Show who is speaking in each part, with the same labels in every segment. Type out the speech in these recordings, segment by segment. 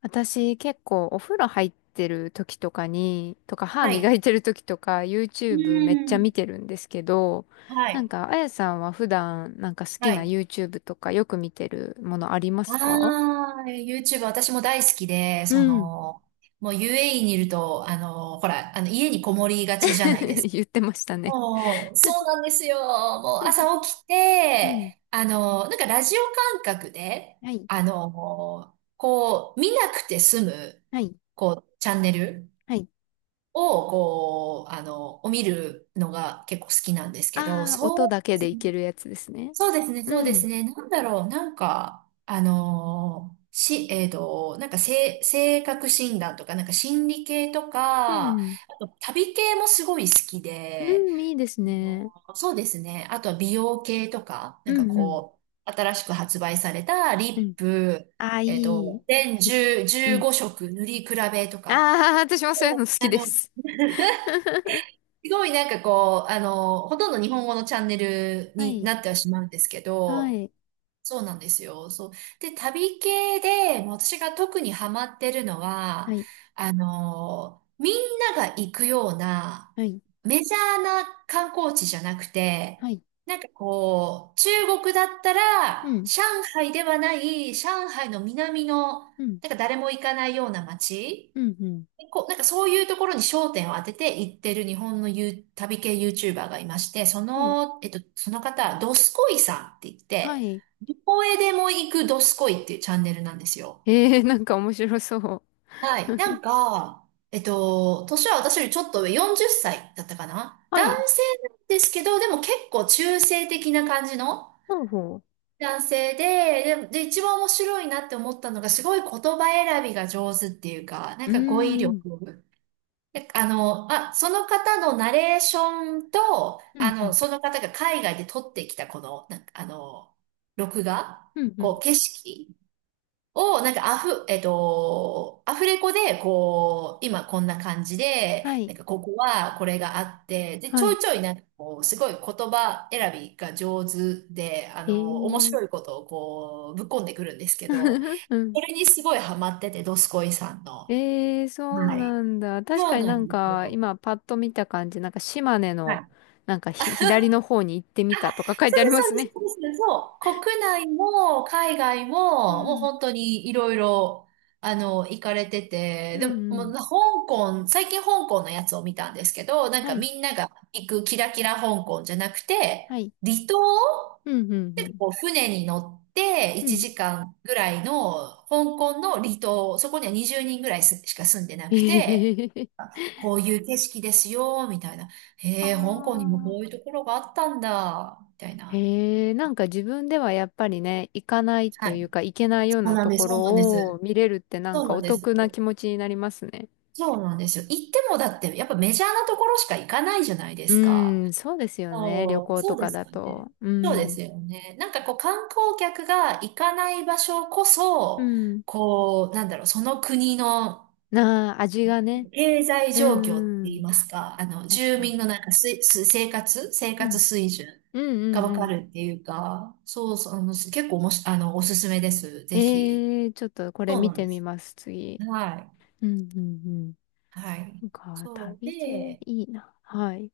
Speaker 1: 私結構お風呂入ってる時とかに、とか歯
Speaker 2: は
Speaker 1: 磨
Speaker 2: い。
Speaker 1: いてる時とか
Speaker 2: う
Speaker 1: YouTube めっ
Speaker 2: ー
Speaker 1: ちゃ見
Speaker 2: ん。
Speaker 1: てるんですけど、
Speaker 2: は
Speaker 1: なん
Speaker 2: い。
Speaker 1: かあやさんは普段なんか好き
Speaker 2: は
Speaker 1: な
Speaker 2: い。
Speaker 1: YouTube とかよく見てるものありま
Speaker 2: あ
Speaker 1: すか？
Speaker 2: あ、YouTube 私も大好きで、
Speaker 1: うん。
Speaker 2: もう UAE にいると、ほら、家にこもりがちじゃないです か。
Speaker 1: 言ってましたね。
Speaker 2: もう、そうなんですよ。もう 朝起き
Speaker 1: うん。
Speaker 2: て、なんかラジオ感覚で、
Speaker 1: はい。
Speaker 2: こう、見なくて済む、
Speaker 1: はい。
Speaker 2: こう、チャンネル
Speaker 1: はい。
Speaker 2: を、こう、あの、を見るのが結構好きなんですけど、
Speaker 1: ああ、音
Speaker 2: そ
Speaker 1: だ
Speaker 2: う、
Speaker 1: けでいけるやつですね。
Speaker 2: そうですね、そう
Speaker 1: う
Speaker 2: で
Speaker 1: ん。
Speaker 2: すね。なんだろう、なんか、あのーし、えっと、なんか、性格診断とか、なんか心理系と
Speaker 1: う
Speaker 2: か、あ
Speaker 1: ん。
Speaker 2: と旅系もすごい好きで、
Speaker 1: うん、いいですね。
Speaker 2: そうですね。あとは美容系とか、な
Speaker 1: う
Speaker 2: んか
Speaker 1: ん、うん。
Speaker 2: こう、新しく発売された
Speaker 1: う
Speaker 2: リ
Speaker 1: ん。
Speaker 2: ップ、
Speaker 1: ああ、いい。
Speaker 2: 全10、
Speaker 1: うん。
Speaker 2: 15色塗り比べとか、
Speaker 1: ああ、私もそういうの
Speaker 2: あ
Speaker 1: 好き
Speaker 2: の、
Speaker 1: で す。
Speaker 2: すごいなんかこう、ほとんど日本語のチャンネル
Speaker 1: は
Speaker 2: に
Speaker 1: い、
Speaker 2: なってはしまうんですけ
Speaker 1: は
Speaker 2: ど、
Speaker 1: い、
Speaker 2: そうなんですよ。そう。で、旅系で、もう私が特にハマってるの
Speaker 1: は
Speaker 2: は、
Speaker 1: い、
Speaker 2: みんなが行くような、
Speaker 1: はい、
Speaker 2: メジャーな観光地じゃなくて、
Speaker 1: はい、
Speaker 2: なんかこう、中国だった
Speaker 1: う
Speaker 2: ら、
Speaker 1: ん、
Speaker 2: 上海ではない、上海の南の、な
Speaker 1: うん、
Speaker 2: んか誰も行かないような街
Speaker 1: うん、うん、
Speaker 2: こう、なんかそういうところに焦点を当てて行ってる日本のゆう旅系 YouTuber がいまして、
Speaker 1: うん、
Speaker 2: その方、ドスコイさんって言っ
Speaker 1: は
Speaker 2: て、
Speaker 1: い。
Speaker 2: どこへでも行くドスコイっていうチャンネルなんですよ。
Speaker 1: えー、なんか面白そう。
Speaker 2: はい。なんか、年は私よりちょっと上、40歳だったかな
Speaker 1: は
Speaker 2: 男
Speaker 1: い、
Speaker 2: 性なんですけど、でも結構中性的な感じの
Speaker 1: ほうほ
Speaker 2: 男性で、一番面白いなって思ったのが、すごい言葉選びが上手っていうか、なん
Speaker 1: う。う
Speaker 2: か語彙
Speaker 1: ーん、
Speaker 2: 力。で、その方のナレーションと、
Speaker 1: うん、うん、
Speaker 2: その方が海外で撮ってきたこの、なんか、録画、
Speaker 1: うん、う
Speaker 2: こ
Speaker 1: ん、
Speaker 2: う、景色を、なんかアフ、えっと、アフレコで、こう、今こんな感じで、
Speaker 1: はい、
Speaker 2: なんかここはこれがあって、で、ち
Speaker 1: は
Speaker 2: ょい
Speaker 1: い、
Speaker 2: ちょいなんかこう、すごい言葉選びが上手で、
Speaker 1: え
Speaker 2: 面
Speaker 1: ー、
Speaker 2: 白いことをこう、ぶっこんでくるんですけど、
Speaker 1: う
Speaker 2: こ
Speaker 1: ん。
Speaker 2: れにすごいハマってて、ドスコイさんの。
Speaker 1: えー、そう
Speaker 2: は
Speaker 1: な
Speaker 2: い。
Speaker 1: んだ。確
Speaker 2: そ
Speaker 1: か
Speaker 2: う
Speaker 1: に
Speaker 2: な
Speaker 1: なん
Speaker 2: んです
Speaker 1: か、
Speaker 2: よ。
Speaker 1: 今パッと見た感じ、なんか島根
Speaker 2: は
Speaker 1: の、
Speaker 2: い。
Speaker 1: なんかひ、左の方に行ってみたとか書い
Speaker 2: そ
Speaker 1: てあ
Speaker 2: う
Speaker 1: り
Speaker 2: です、
Speaker 1: ま
Speaker 2: そう
Speaker 1: す
Speaker 2: です、
Speaker 1: ね。
Speaker 2: そうです。そう。国内も海外
Speaker 1: う
Speaker 2: も、もう
Speaker 1: ん、
Speaker 2: 本当にいろいろ、行かれて
Speaker 1: う
Speaker 2: て、
Speaker 1: ん、
Speaker 2: で
Speaker 1: う
Speaker 2: も、もう
Speaker 1: ん、
Speaker 2: 最近香港のやつを見たんですけど、なん
Speaker 1: は
Speaker 2: か
Speaker 1: い、
Speaker 2: みんなが行くキラキラ香港じゃなくて、
Speaker 1: はい、
Speaker 2: 離島
Speaker 1: うん、うん、うん、
Speaker 2: を船に乗って
Speaker 1: う
Speaker 2: 1
Speaker 1: ん。
Speaker 2: 時間ぐらいの香港の離島、そこには20人ぐらいしか住んでな
Speaker 1: え
Speaker 2: く
Speaker 1: へへ
Speaker 2: て、
Speaker 1: へへ。
Speaker 2: こういう景色ですよ、みたいな。
Speaker 1: あ
Speaker 2: へえ、香港にもこういう
Speaker 1: あ、
Speaker 2: ところがあったんだ、みたいな。
Speaker 1: へえ、なんか自分ではやっぱりね、行かない
Speaker 2: は
Speaker 1: とい
Speaker 2: い。
Speaker 1: うか、行けないよ
Speaker 2: そ
Speaker 1: う
Speaker 2: う
Speaker 1: な
Speaker 2: なん
Speaker 1: と
Speaker 2: です、
Speaker 1: こ
Speaker 2: そうなんで
Speaker 1: ろを
Speaker 2: す。
Speaker 1: 見れるってなん
Speaker 2: そう
Speaker 1: か
Speaker 2: な
Speaker 1: お
Speaker 2: んです
Speaker 1: 得な
Speaker 2: よ。
Speaker 1: 気持ちになりますね。
Speaker 2: そうなんですよ。行ってもだって、やっぱメジャーなところしか行かないじゃないで
Speaker 1: う
Speaker 2: すか。
Speaker 1: ん、そうですよね。旅
Speaker 2: そう、
Speaker 1: 行
Speaker 2: そ
Speaker 1: と
Speaker 2: うで
Speaker 1: か
Speaker 2: す
Speaker 1: だ
Speaker 2: よね。
Speaker 1: と。う
Speaker 2: そうで
Speaker 1: ん。
Speaker 2: すよね。なんかこう観光客が行かない場所こ
Speaker 1: う
Speaker 2: そ、
Speaker 1: ん。
Speaker 2: こう、なんだろう、その国の
Speaker 1: なあ、味がね。
Speaker 2: 経済
Speaker 1: う
Speaker 2: 状況って
Speaker 1: ん、う
Speaker 2: 言い
Speaker 1: ん。
Speaker 2: ますか、
Speaker 1: 確
Speaker 2: 住
Speaker 1: か
Speaker 2: 民の
Speaker 1: に。
Speaker 2: なんかす、す、生活、生
Speaker 1: う
Speaker 2: 活
Speaker 1: ん。
Speaker 2: 水準
Speaker 1: うん、
Speaker 2: が
Speaker 1: うん、
Speaker 2: わか
Speaker 1: う
Speaker 2: るっていうか、そうそう、結構おもし、あの、おすすめです。
Speaker 1: ん。
Speaker 2: ぜひ。
Speaker 1: えー、ちょっとこれ
Speaker 2: そう
Speaker 1: 見
Speaker 2: なん
Speaker 1: て
Speaker 2: で
Speaker 1: み
Speaker 2: す。
Speaker 1: ます、次。
Speaker 2: はい。
Speaker 1: うん、うん、うん。
Speaker 2: はい。
Speaker 1: なんか、
Speaker 2: そう
Speaker 1: 旅系い
Speaker 2: で、
Speaker 1: いな。はい。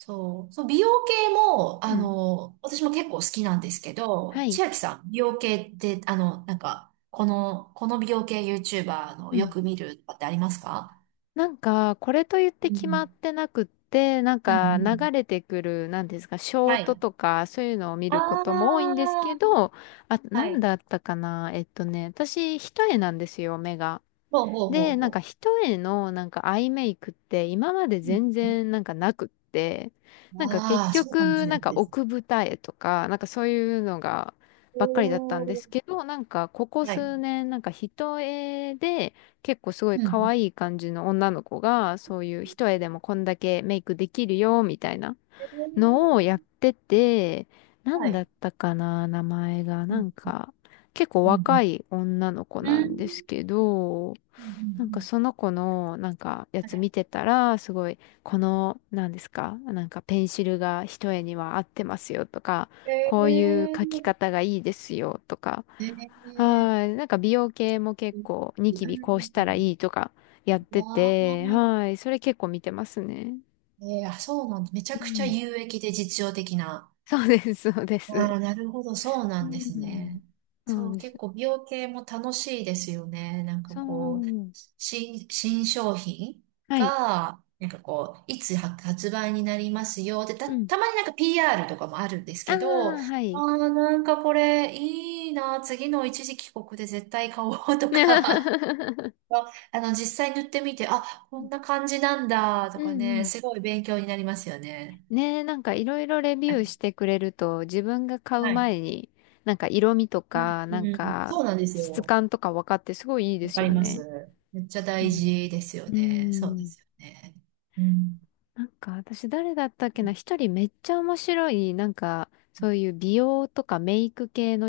Speaker 2: そう、そう、美容系も、
Speaker 1: うん。
Speaker 2: 私も結構好きなんですけ
Speaker 1: は
Speaker 2: ど、
Speaker 1: い。
Speaker 2: 千秋さん、美容系って、なんか、この美容系 YouTuber の
Speaker 1: う
Speaker 2: よ
Speaker 1: ん。
Speaker 2: く見るとかってありますか？
Speaker 1: なんか、これと言って
Speaker 2: う
Speaker 1: 決まっ
Speaker 2: ん。
Speaker 1: てなくって、なん
Speaker 2: うんう
Speaker 1: か
Speaker 2: ん。
Speaker 1: 流れてくる、なんですか、ショー
Speaker 2: は
Speaker 1: ト
Speaker 2: い。
Speaker 1: とか、そういうのを見
Speaker 2: あ
Speaker 1: ることも多いんですけ
Speaker 2: あ、
Speaker 1: ど、あ、
Speaker 2: は
Speaker 1: なん
Speaker 2: い。
Speaker 1: だったかな私、一重なんですよ、目が。
Speaker 2: ほうほうほう
Speaker 1: で、なんか
Speaker 2: ほ
Speaker 1: 一重のなんかアイメイクって今まで
Speaker 2: う。う
Speaker 1: 全
Speaker 2: ん。
Speaker 1: 然なんかなくって、なんか結
Speaker 2: ああ、そうかもし
Speaker 1: 局
Speaker 2: れ
Speaker 1: な
Speaker 2: な
Speaker 1: ん
Speaker 2: い
Speaker 1: か
Speaker 2: です。
Speaker 1: 奥二重とか、なんかそういうのが
Speaker 2: お
Speaker 1: ばっかりだったんです
Speaker 2: ー、
Speaker 1: けど、なんかここ
Speaker 2: はい。
Speaker 1: 数年なんか一重で結構すごい
Speaker 2: う
Speaker 1: 可
Speaker 2: ん。
Speaker 1: 愛い感じの女の子がそういう一重でもこんだけメイクできるよみたいな
Speaker 2: え
Speaker 1: のをやっ
Speaker 2: ー、
Speaker 1: てて、な
Speaker 2: は
Speaker 1: んだ
Speaker 2: い。
Speaker 1: ったかな、名前が。
Speaker 2: う
Speaker 1: なん
Speaker 2: ん
Speaker 1: か結構
Speaker 2: うん
Speaker 1: 若い女の子
Speaker 2: うん
Speaker 1: な
Speaker 2: うん。う
Speaker 1: んです
Speaker 2: ん
Speaker 1: けど、
Speaker 2: う
Speaker 1: なんか
Speaker 2: ん
Speaker 1: その子のなんかや
Speaker 2: う
Speaker 1: つ見
Speaker 2: ん。
Speaker 1: てたら、すごい、この、なんですか、なんかペンシルが一重には合ってますよとか、
Speaker 2: え
Speaker 1: こういう
Speaker 2: え
Speaker 1: 書き
Speaker 2: ー。
Speaker 1: 方がいいですよとか、
Speaker 2: ええ。
Speaker 1: はい、なんか美容系も
Speaker 2: う
Speaker 1: 結
Speaker 2: ん
Speaker 1: 構ニキビこうした
Speaker 2: う
Speaker 1: ら
Speaker 2: ん。
Speaker 1: いいとかやって
Speaker 2: わ
Speaker 1: て、
Speaker 2: あ、
Speaker 1: はい、それ結構見てますね。
Speaker 2: えー、あ、そうなんだ。めち
Speaker 1: う
Speaker 2: ゃくちゃ
Speaker 1: ん。
Speaker 2: 有益で実用的な。
Speaker 1: そうです、そうで
Speaker 2: あ
Speaker 1: す。
Speaker 2: あ、なるほど、そう
Speaker 1: う
Speaker 2: なんです
Speaker 1: ん。
Speaker 2: ね。
Speaker 1: そ
Speaker 2: そ
Speaker 1: う
Speaker 2: う、
Speaker 1: で
Speaker 2: 結
Speaker 1: す。
Speaker 2: 構美容系も楽しいですよね。なんか
Speaker 1: そ
Speaker 2: こう、
Speaker 1: う。
Speaker 2: 新商品
Speaker 1: はい。
Speaker 2: が、なんかこう、いつ発売になりますよ。で、た、
Speaker 1: うん。
Speaker 2: たまになんか PR とかもあるんです
Speaker 1: ああ、
Speaker 2: けど、あ
Speaker 1: はい。
Speaker 2: あ、なんかこれいいな。次の一時帰国で絶対買おうと か。あ、
Speaker 1: う
Speaker 2: 実際塗ってみて、あ、こんな感じなんだ、
Speaker 1: ん
Speaker 2: とか
Speaker 1: う
Speaker 2: ね、
Speaker 1: ん。
Speaker 2: すごい勉強になりますよね。
Speaker 1: ねえ、なんかいろいろレビ
Speaker 2: は
Speaker 1: ュー
Speaker 2: い。
Speaker 1: してくれると自分が買う
Speaker 2: はい。
Speaker 1: 前になんか色味と
Speaker 2: う
Speaker 1: かな
Speaker 2: ん、
Speaker 1: ん
Speaker 2: うんそ
Speaker 1: か
Speaker 2: うなんです
Speaker 1: 質
Speaker 2: よ。
Speaker 1: 感とか分かってすごいいいで
Speaker 2: わ
Speaker 1: す
Speaker 2: かり
Speaker 1: よ
Speaker 2: ま
Speaker 1: ね。
Speaker 2: す。めっちゃ
Speaker 1: う
Speaker 2: 大
Speaker 1: ん。
Speaker 2: 事ですよ
Speaker 1: うー
Speaker 2: ね。そうで
Speaker 1: ん。
Speaker 2: すよね。うん。
Speaker 1: なんか私誰だったっけな、一人めっちゃ面白いなんかそういう美容とかメイク系の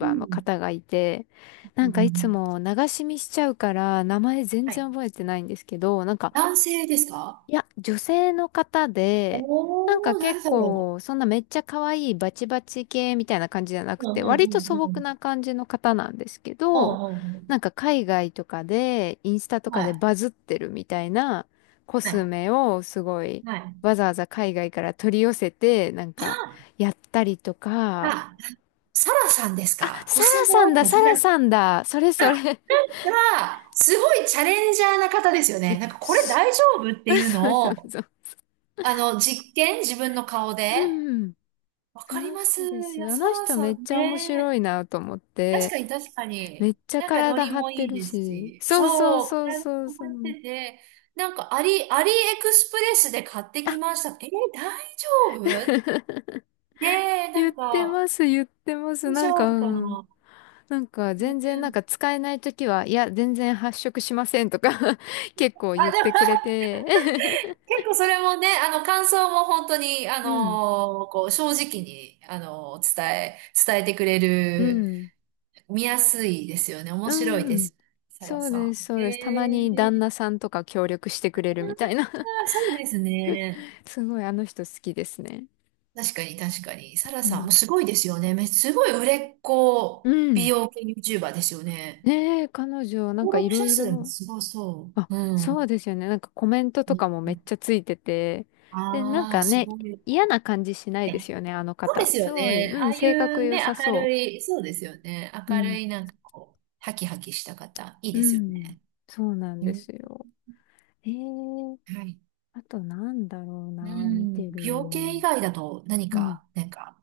Speaker 2: う
Speaker 1: の
Speaker 2: ん。
Speaker 1: 方がいて、な
Speaker 2: う
Speaker 1: んかいつ
Speaker 2: ん。
Speaker 1: も流し見しちゃうから名前全
Speaker 2: はい。
Speaker 1: 然覚えてないんですけど、なんか
Speaker 2: 男性ですか？
Speaker 1: いや、女性の方で、なんか
Speaker 2: おー、
Speaker 1: 結
Speaker 2: 誰だろ
Speaker 1: 構、そんなめっちゃ可愛いバチバチ系みたいな感じじゃなく
Speaker 2: う。う
Speaker 1: て、
Speaker 2: んう
Speaker 1: 割と
Speaker 2: ん
Speaker 1: 素
Speaker 2: うんう
Speaker 1: 朴
Speaker 2: ん。
Speaker 1: な感じの方なんですけ
Speaker 2: う
Speaker 1: ど、
Speaker 2: んうんうん。
Speaker 1: なんか海外とかで、インスタとか
Speaker 2: は
Speaker 1: で
Speaker 2: い。
Speaker 1: バズってるみたいなコ
Speaker 2: は
Speaker 1: ス
Speaker 2: い。
Speaker 1: メをすごい、
Speaker 2: はい。
Speaker 1: わざわざ海外から取り寄せて、なん
Speaker 2: あ、
Speaker 1: か、やったりとか、
Speaker 2: あ、サラさんです
Speaker 1: あ、
Speaker 2: か？コ
Speaker 1: サ
Speaker 2: ス
Speaker 1: ラさ
Speaker 2: モ
Speaker 1: んだ、
Speaker 2: ータ
Speaker 1: サ
Speaker 2: サ
Speaker 1: ラ
Speaker 2: ラ。
Speaker 1: さんだ、それそれ。
Speaker 2: が、すごいチャレンジャーな方ですよ
Speaker 1: え、
Speaker 2: ね。なんかこれ
Speaker 1: す、
Speaker 2: 大丈夫っていう
Speaker 1: そう
Speaker 2: の
Speaker 1: そ
Speaker 2: を、
Speaker 1: うそう。
Speaker 2: 実験、自分の顔で。
Speaker 1: うん。
Speaker 2: わ
Speaker 1: そ
Speaker 2: かり
Speaker 1: の
Speaker 2: ます。
Speaker 1: 人で
Speaker 2: い
Speaker 1: す。
Speaker 2: や、
Speaker 1: あ
Speaker 2: サ
Speaker 1: の
Speaker 2: ラ
Speaker 1: 人
Speaker 2: さ
Speaker 1: めっ
Speaker 2: ん
Speaker 1: ちゃ面白
Speaker 2: ね。
Speaker 1: いなと思っ
Speaker 2: 確
Speaker 1: て、
Speaker 2: かに、確か
Speaker 1: め
Speaker 2: に。
Speaker 1: っちゃ
Speaker 2: なんかノ
Speaker 1: 体
Speaker 2: リ
Speaker 1: 張っ
Speaker 2: も
Speaker 1: て
Speaker 2: いい
Speaker 1: る
Speaker 2: です
Speaker 1: し。
Speaker 2: し。
Speaker 1: そうそう
Speaker 2: そう、
Speaker 1: そう
Speaker 2: 体
Speaker 1: そう
Speaker 2: も
Speaker 1: そ
Speaker 2: 張っ
Speaker 1: う。
Speaker 2: てて、なんかアリエクスプレスで買って
Speaker 1: あ。
Speaker 2: きました。えー、大丈夫。 ねえ、な
Speaker 1: 言っ
Speaker 2: ん
Speaker 1: て
Speaker 2: か、
Speaker 1: ます、言ってます。
Speaker 2: 大
Speaker 1: なん
Speaker 2: 丈
Speaker 1: か、
Speaker 2: 夫
Speaker 1: う
Speaker 2: かな？
Speaker 1: ん。なんか
Speaker 2: ね
Speaker 1: 全然
Speaker 2: え。
Speaker 1: なんか使えないときは、いや、全然発色しませんとか 結構
Speaker 2: あ、
Speaker 1: 言っ
Speaker 2: でも
Speaker 1: てくれて
Speaker 2: 結構それもね、感想も本当に、
Speaker 1: うん、
Speaker 2: 正直に、伝えてくれ
Speaker 1: う
Speaker 2: る、
Speaker 1: ん、
Speaker 2: 見やすいですよね。面
Speaker 1: う
Speaker 2: 白いで
Speaker 1: ん。
Speaker 2: す。サラ
Speaker 1: そう
Speaker 2: さ
Speaker 1: です、そ
Speaker 2: ん。
Speaker 1: う
Speaker 2: へ
Speaker 1: です。たまに旦
Speaker 2: え、
Speaker 1: 那さんとか協力してくれるみたいな。
Speaker 2: あー、そうですね。
Speaker 1: すごいあの人好きですね。
Speaker 2: 確かに、確かに。サラ
Speaker 1: う
Speaker 2: さん
Speaker 1: ん。
Speaker 2: もすごいですよね。すごい売れっ
Speaker 1: う
Speaker 2: 子美
Speaker 1: ん。
Speaker 2: 容系 YouTuber ですよね。
Speaker 1: ねえ、彼女、なん
Speaker 2: 登
Speaker 1: かい
Speaker 2: 録
Speaker 1: ろ
Speaker 2: 者
Speaker 1: い
Speaker 2: 数も
Speaker 1: ろ、
Speaker 2: すごそ
Speaker 1: あ、
Speaker 2: う。う
Speaker 1: そう
Speaker 2: ん。
Speaker 1: ですよね。なんかコメントとかもめっちゃついてて、で、なん
Speaker 2: ああー、
Speaker 1: か
Speaker 2: す
Speaker 1: ね、
Speaker 2: ごい。
Speaker 1: 嫌な感じしないですよね、あの
Speaker 2: そうで
Speaker 1: 方。
Speaker 2: すよ
Speaker 1: すごい、
Speaker 2: ね。
Speaker 1: う
Speaker 2: あ
Speaker 1: ん、
Speaker 2: あい
Speaker 1: 性格
Speaker 2: う
Speaker 1: 良
Speaker 2: ね、
Speaker 1: さ
Speaker 2: 明
Speaker 1: そ
Speaker 2: るい、そうですよね。
Speaker 1: う。う
Speaker 2: 明
Speaker 1: ん、
Speaker 2: るい、なんかこう、ハキハキした方、いい
Speaker 1: う
Speaker 2: ですよ
Speaker 1: ん、
Speaker 2: ね。
Speaker 1: そうなん
Speaker 2: う
Speaker 1: で
Speaker 2: ん。
Speaker 1: すよ。えー、
Speaker 2: はい。
Speaker 1: あとなんだろう
Speaker 2: う
Speaker 1: な、見て
Speaker 2: ん。美
Speaker 1: る
Speaker 2: 容
Speaker 1: の。
Speaker 2: 系以外だと何
Speaker 1: うん。
Speaker 2: か、なんか、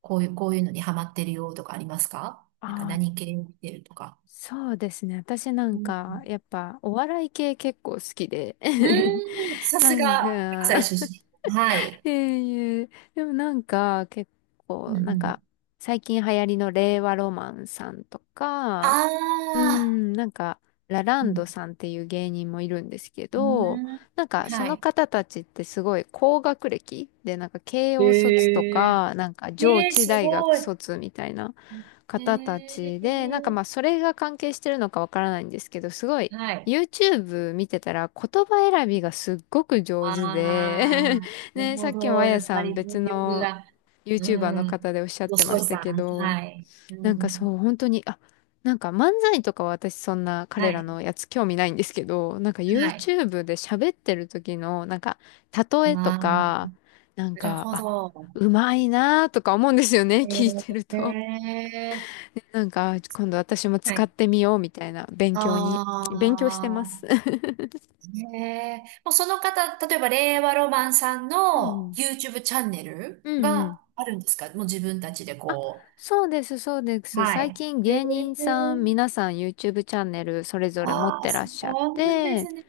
Speaker 2: こういうのにハマってるよとかありますか？なんか
Speaker 1: ああ、
Speaker 2: 何系を見てるとか。
Speaker 1: そうですね。私なん
Speaker 2: うん。
Speaker 1: か、やっぱ、お笑い系結構好きで。
Speaker 2: うん。さす
Speaker 1: なん
Speaker 2: が、
Speaker 1: か。
Speaker 2: 関西出身。はい。
Speaker 1: いえいえ、でもなんか結
Speaker 2: うん
Speaker 1: 構なん
Speaker 2: う
Speaker 1: か
Speaker 2: ん。
Speaker 1: 最近流行りの令和ロマンさんと
Speaker 2: あ
Speaker 1: か、うー
Speaker 2: あ。
Speaker 1: ん、なんか、ララ
Speaker 2: う
Speaker 1: ン
Speaker 2: ん。
Speaker 1: ドさんっていう芸人もいるんですけ
Speaker 2: う
Speaker 1: ど、
Speaker 2: ん。
Speaker 1: なんかそ
Speaker 2: は
Speaker 1: の
Speaker 2: い。
Speaker 1: 方たちってすごい高学歴で、なんか慶応卒と
Speaker 2: ええ
Speaker 1: か、なんか上
Speaker 2: ええ、
Speaker 1: 智
Speaker 2: す
Speaker 1: 大学
Speaker 2: ごい。
Speaker 1: 卒みたいな方た
Speaker 2: え
Speaker 1: ちで、なんか
Speaker 2: え、
Speaker 1: まあそれが関係してるのかわからないんですけど、すごい
Speaker 2: はい。
Speaker 1: YouTube 見てたら言葉選びがすっごく上
Speaker 2: あ
Speaker 1: 手
Speaker 2: あ、
Speaker 1: で
Speaker 2: なる
Speaker 1: ね、さ
Speaker 2: ほ
Speaker 1: っきもあ
Speaker 2: ど。や
Speaker 1: や
Speaker 2: っぱ
Speaker 1: さん
Speaker 2: り動
Speaker 1: 別
Speaker 2: 力
Speaker 1: の
Speaker 2: が、う
Speaker 1: YouTuber の
Speaker 2: ん。
Speaker 1: 方でおっしゃっ
Speaker 2: ど
Speaker 1: て
Speaker 2: す
Speaker 1: ま
Speaker 2: こい
Speaker 1: した
Speaker 2: さ
Speaker 1: け
Speaker 2: ん。
Speaker 1: ど、
Speaker 2: はい。う
Speaker 1: なんか
Speaker 2: ん。
Speaker 1: そう、本当に、あ、なんか漫才とかは私そんな
Speaker 2: は
Speaker 1: 彼ら
Speaker 2: い。
Speaker 1: のやつ興味ないんですけど、なんか
Speaker 2: はい。
Speaker 1: YouTube で喋ってる時の、なんか、例えと
Speaker 2: ああ、な
Speaker 1: か、なん
Speaker 2: る
Speaker 1: か、
Speaker 2: ほ
Speaker 1: あ、
Speaker 2: ど。
Speaker 1: うまいなーとか思うんですよね、聞いてると。
Speaker 2: ええ、
Speaker 1: なんか、今度私も
Speaker 2: は
Speaker 1: 使っ
Speaker 2: い。
Speaker 1: てみようみたいな
Speaker 2: あ
Speaker 1: 勉強してます。
Speaker 2: あ、ええ、もうその方、例えば令和ロマンさん
Speaker 1: うんう
Speaker 2: の
Speaker 1: ん。
Speaker 2: YouTube チャンネル
Speaker 1: うんう
Speaker 2: が
Speaker 1: ん。
Speaker 2: あるんですか？もう自分たちで
Speaker 1: あ、
Speaker 2: こ
Speaker 1: そうです、そうで
Speaker 2: う。
Speaker 1: す。
Speaker 2: は
Speaker 1: 最
Speaker 2: い。
Speaker 1: 近
Speaker 2: え
Speaker 1: 芸人さん、
Speaker 2: え、
Speaker 1: 皆さん YouTube チャンネルそれぞれ持っ
Speaker 2: ああ、
Speaker 1: てら
Speaker 2: そ
Speaker 1: っしゃっ
Speaker 2: うなんで
Speaker 1: て、
Speaker 2: すね。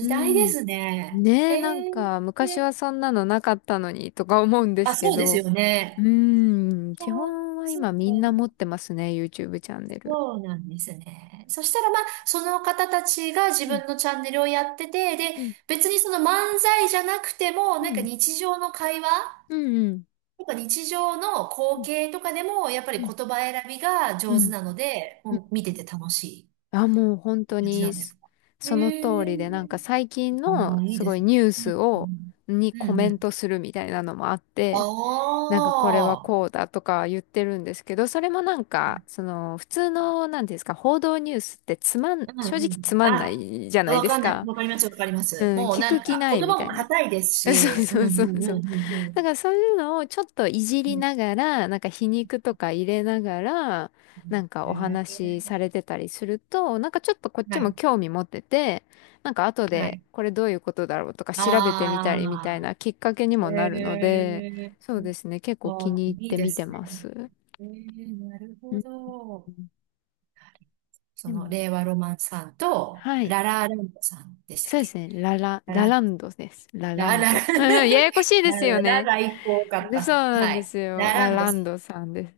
Speaker 1: う
Speaker 2: 代で
Speaker 1: ん。
Speaker 2: すね。
Speaker 1: ねえ、なん
Speaker 2: へえ。
Speaker 1: か昔はそんなのなかったのにとか思うんで
Speaker 2: あ、
Speaker 1: すけ
Speaker 2: そうです
Speaker 1: ど、
Speaker 2: よ
Speaker 1: う
Speaker 2: ね。
Speaker 1: ーん、
Speaker 2: いや
Speaker 1: 基
Speaker 2: ー、
Speaker 1: 本は
Speaker 2: そう
Speaker 1: 今みんな持
Speaker 2: か。
Speaker 1: ってますね、YouTube チャンネル。
Speaker 2: そうなんですね。そしたらまあ、その方たちが自
Speaker 1: うん、
Speaker 2: 分のチャンネルをやってて、で、
Speaker 1: うん、
Speaker 2: 別にその漫才じゃなくても、
Speaker 1: う
Speaker 2: なんか
Speaker 1: ん、
Speaker 2: 日常の会話
Speaker 1: うん、うん、
Speaker 2: とか日常の
Speaker 1: う
Speaker 2: 光
Speaker 1: ん、
Speaker 2: 景とかでも、やっぱり
Speaker 1: う
Speaker 2: 言
Speaker 1: ん、
Speaker 2: 葉選びが
Speaker 1: う
Speaker 2: 上手
Speaker 1: ん。
Speaker 2: なので、
Speaker 1: うん。
Speaker 2: もう見てて楽し
Speaker 1: あ、もう本当
Speaker 2: い感じな
Speaker 1: に
Speaker 2: んで
Speaker 1: そ
Speaker 2: すか？
Speaker 1: その
Speaker 2: へ
Speaker 1: 通りで、なんか
Speaker 2: え。
Speaker 1: 最近
Speaker 2: あ
Speaker 1: の
Speaker 2: あ、いい
Speaker 1: す
Speaker 2: で
Speaker 1: ご
Speaker 2: す
Speaker 1: いニュース
Speaker 2: ね。う
Speaker 1: を、
Speaker 2: ん
Speaker 1: に
Speaker 2: うん。
Speaker 1: コ
Speaker 2: うんう
Speaker 1: メン
Speaker 2: ん。
Speaker 1: トするみたいなのもあっ
Speaker 2: お
Speaker 1: て、なんかこれは
Speaker 2: お、
Speaker 1: こうだとか言ってるんですけど、それもなんか、その普通の、なんていうんですか、報道ニュースってつまん、
Speaker 2: う
Speaker 1: 正
Speaker 2: んう
Speaker 1: 直
Speaker 2: ん、
Speaker 1: つまんな
Speaker 2: あ、
Speaker 1: いじゃない
Speaker 2: 分
Speaker 1: です
Speaker 2: かんない、
Speaker 1: か。
Speaker 2: わかります、わかりま
Speaker 1: う
Speaker 2: す。
Speaker 1: ん、
Speaker 2: もう
Speaker 1: 聞
Speaker 2: な
Speaker 1: く
Speaker 2: ん
Speaker 1: 気
Speaker 2: か
Speaker 1: な
Speaker 2: 言
Speaker 1: いみ
Speaker 2: 葉
Speaker 1: た
Speaker 2: も
Speaker 1: いな。
Speaker 2: 硬いです
Speaker 1: そう
Speaker 2: し、う
Speaker 1: そ
Speaker 2: んう
Speaker 1: う
Speaker 2: ん
Speaker 1: そうそ
Speaker 2: う
Speaker 1: う。
Speaker 2: んうんう
Speaker 1: だ
Speaker 2: ん、
Speaker 1: からそういうのをちょっといじ
Speaker 2: う
Speaker 1: り
Speaker 2: ん
Speaker 1: ながら、なんか皮肉とか入れながら、なんか
Speaker 2: うん、
Speaker 1: お
Speaker 2: へ
Speaker 1: 話し
Speaker 2: え、
Speaker 1: されてたりすると、なんかちょっとこっち
Speaker 2: は
Speaker 1: も
Speaker 2: い
Speaker 1: 興味持ってて、なんか後
Speaker 2: は
Speaker 1: で
Speaker 2: い、
Speaker 1: これどういうことだろうとか調べてみた
Speaker 2: あ
Speaker 1: りみたいなきっかけに
Speaker 2: あ、へ
Speaker 1: もなるので、
Speaker 2: え、
Speaker 1: そうですね、結
Speaker 2: あ
Speaker 1: 構気
Speaker 2: ー、
Speaker 1: に入っ
Speaker 2: いい
Speaker 1: て
Speaker 2: で
Speaker 1: 見て
Speaker 2: す
Speaker 1: ま
Speaker 2: ね。
Speaker 1: す。
Speaker 2: ええ、なる
Speaker 1: う
Speaker 2: ほ
Speaker 1: ん。
Speaker 2: ど。そ
Speaker 1: で
Speaker 2: の
Speaker 1: も、
Speaker 2: レイワロマンさんと
Speaker 1: はい。
Speaker 2: ララランドさんでしたっ
Speaker 1: そうです
Speaker 2: け？
Speaker 1: ね。
Speaker 2: ラ
Speaker 1: ラ
Speaker 2: ラ
Speaker 1: ランドです。ララ
Speaker 2: ラ
Speaker 1: ン
Speaker 2: ラ
Speaker 1: ド。うんうん、ややこしい で
Speaker 2: ラ
Speaker 1: すよ
Speaker 2: ラララ
Speaker 1: ね。
Speaker 2: 最高かっ
Speaker 1: でそう
Speaker 2: た。
Speaker 1: なん
Speaker 2: は
Speaker 1: で
Speaker 2: い、
Speaker 1: すよ。
Speaker 2: ラ
Speaker 1: ラ
Speaker 2: ランド
Speaker 1: ラ
Speaker 2: さ
Speaker 1: ン
Speaker 2: ん。
Speaker 1: ドさんです。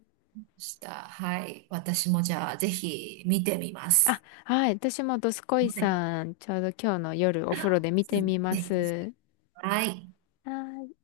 Speaker 2: した。はい。私もじゃあ、ぜひ見てみま
Speaker 1: あ、
Speaker 2: す。
Speaker 1: はい。私もドスコイ
Speaker 2: はい。
Speaker 1: さん、ちょうど今日の夜お風呂で見てみま
Speaker 2: ぜひ。
Speaker 1: す。
Speaker 2: はい。
Speaker 1: はい。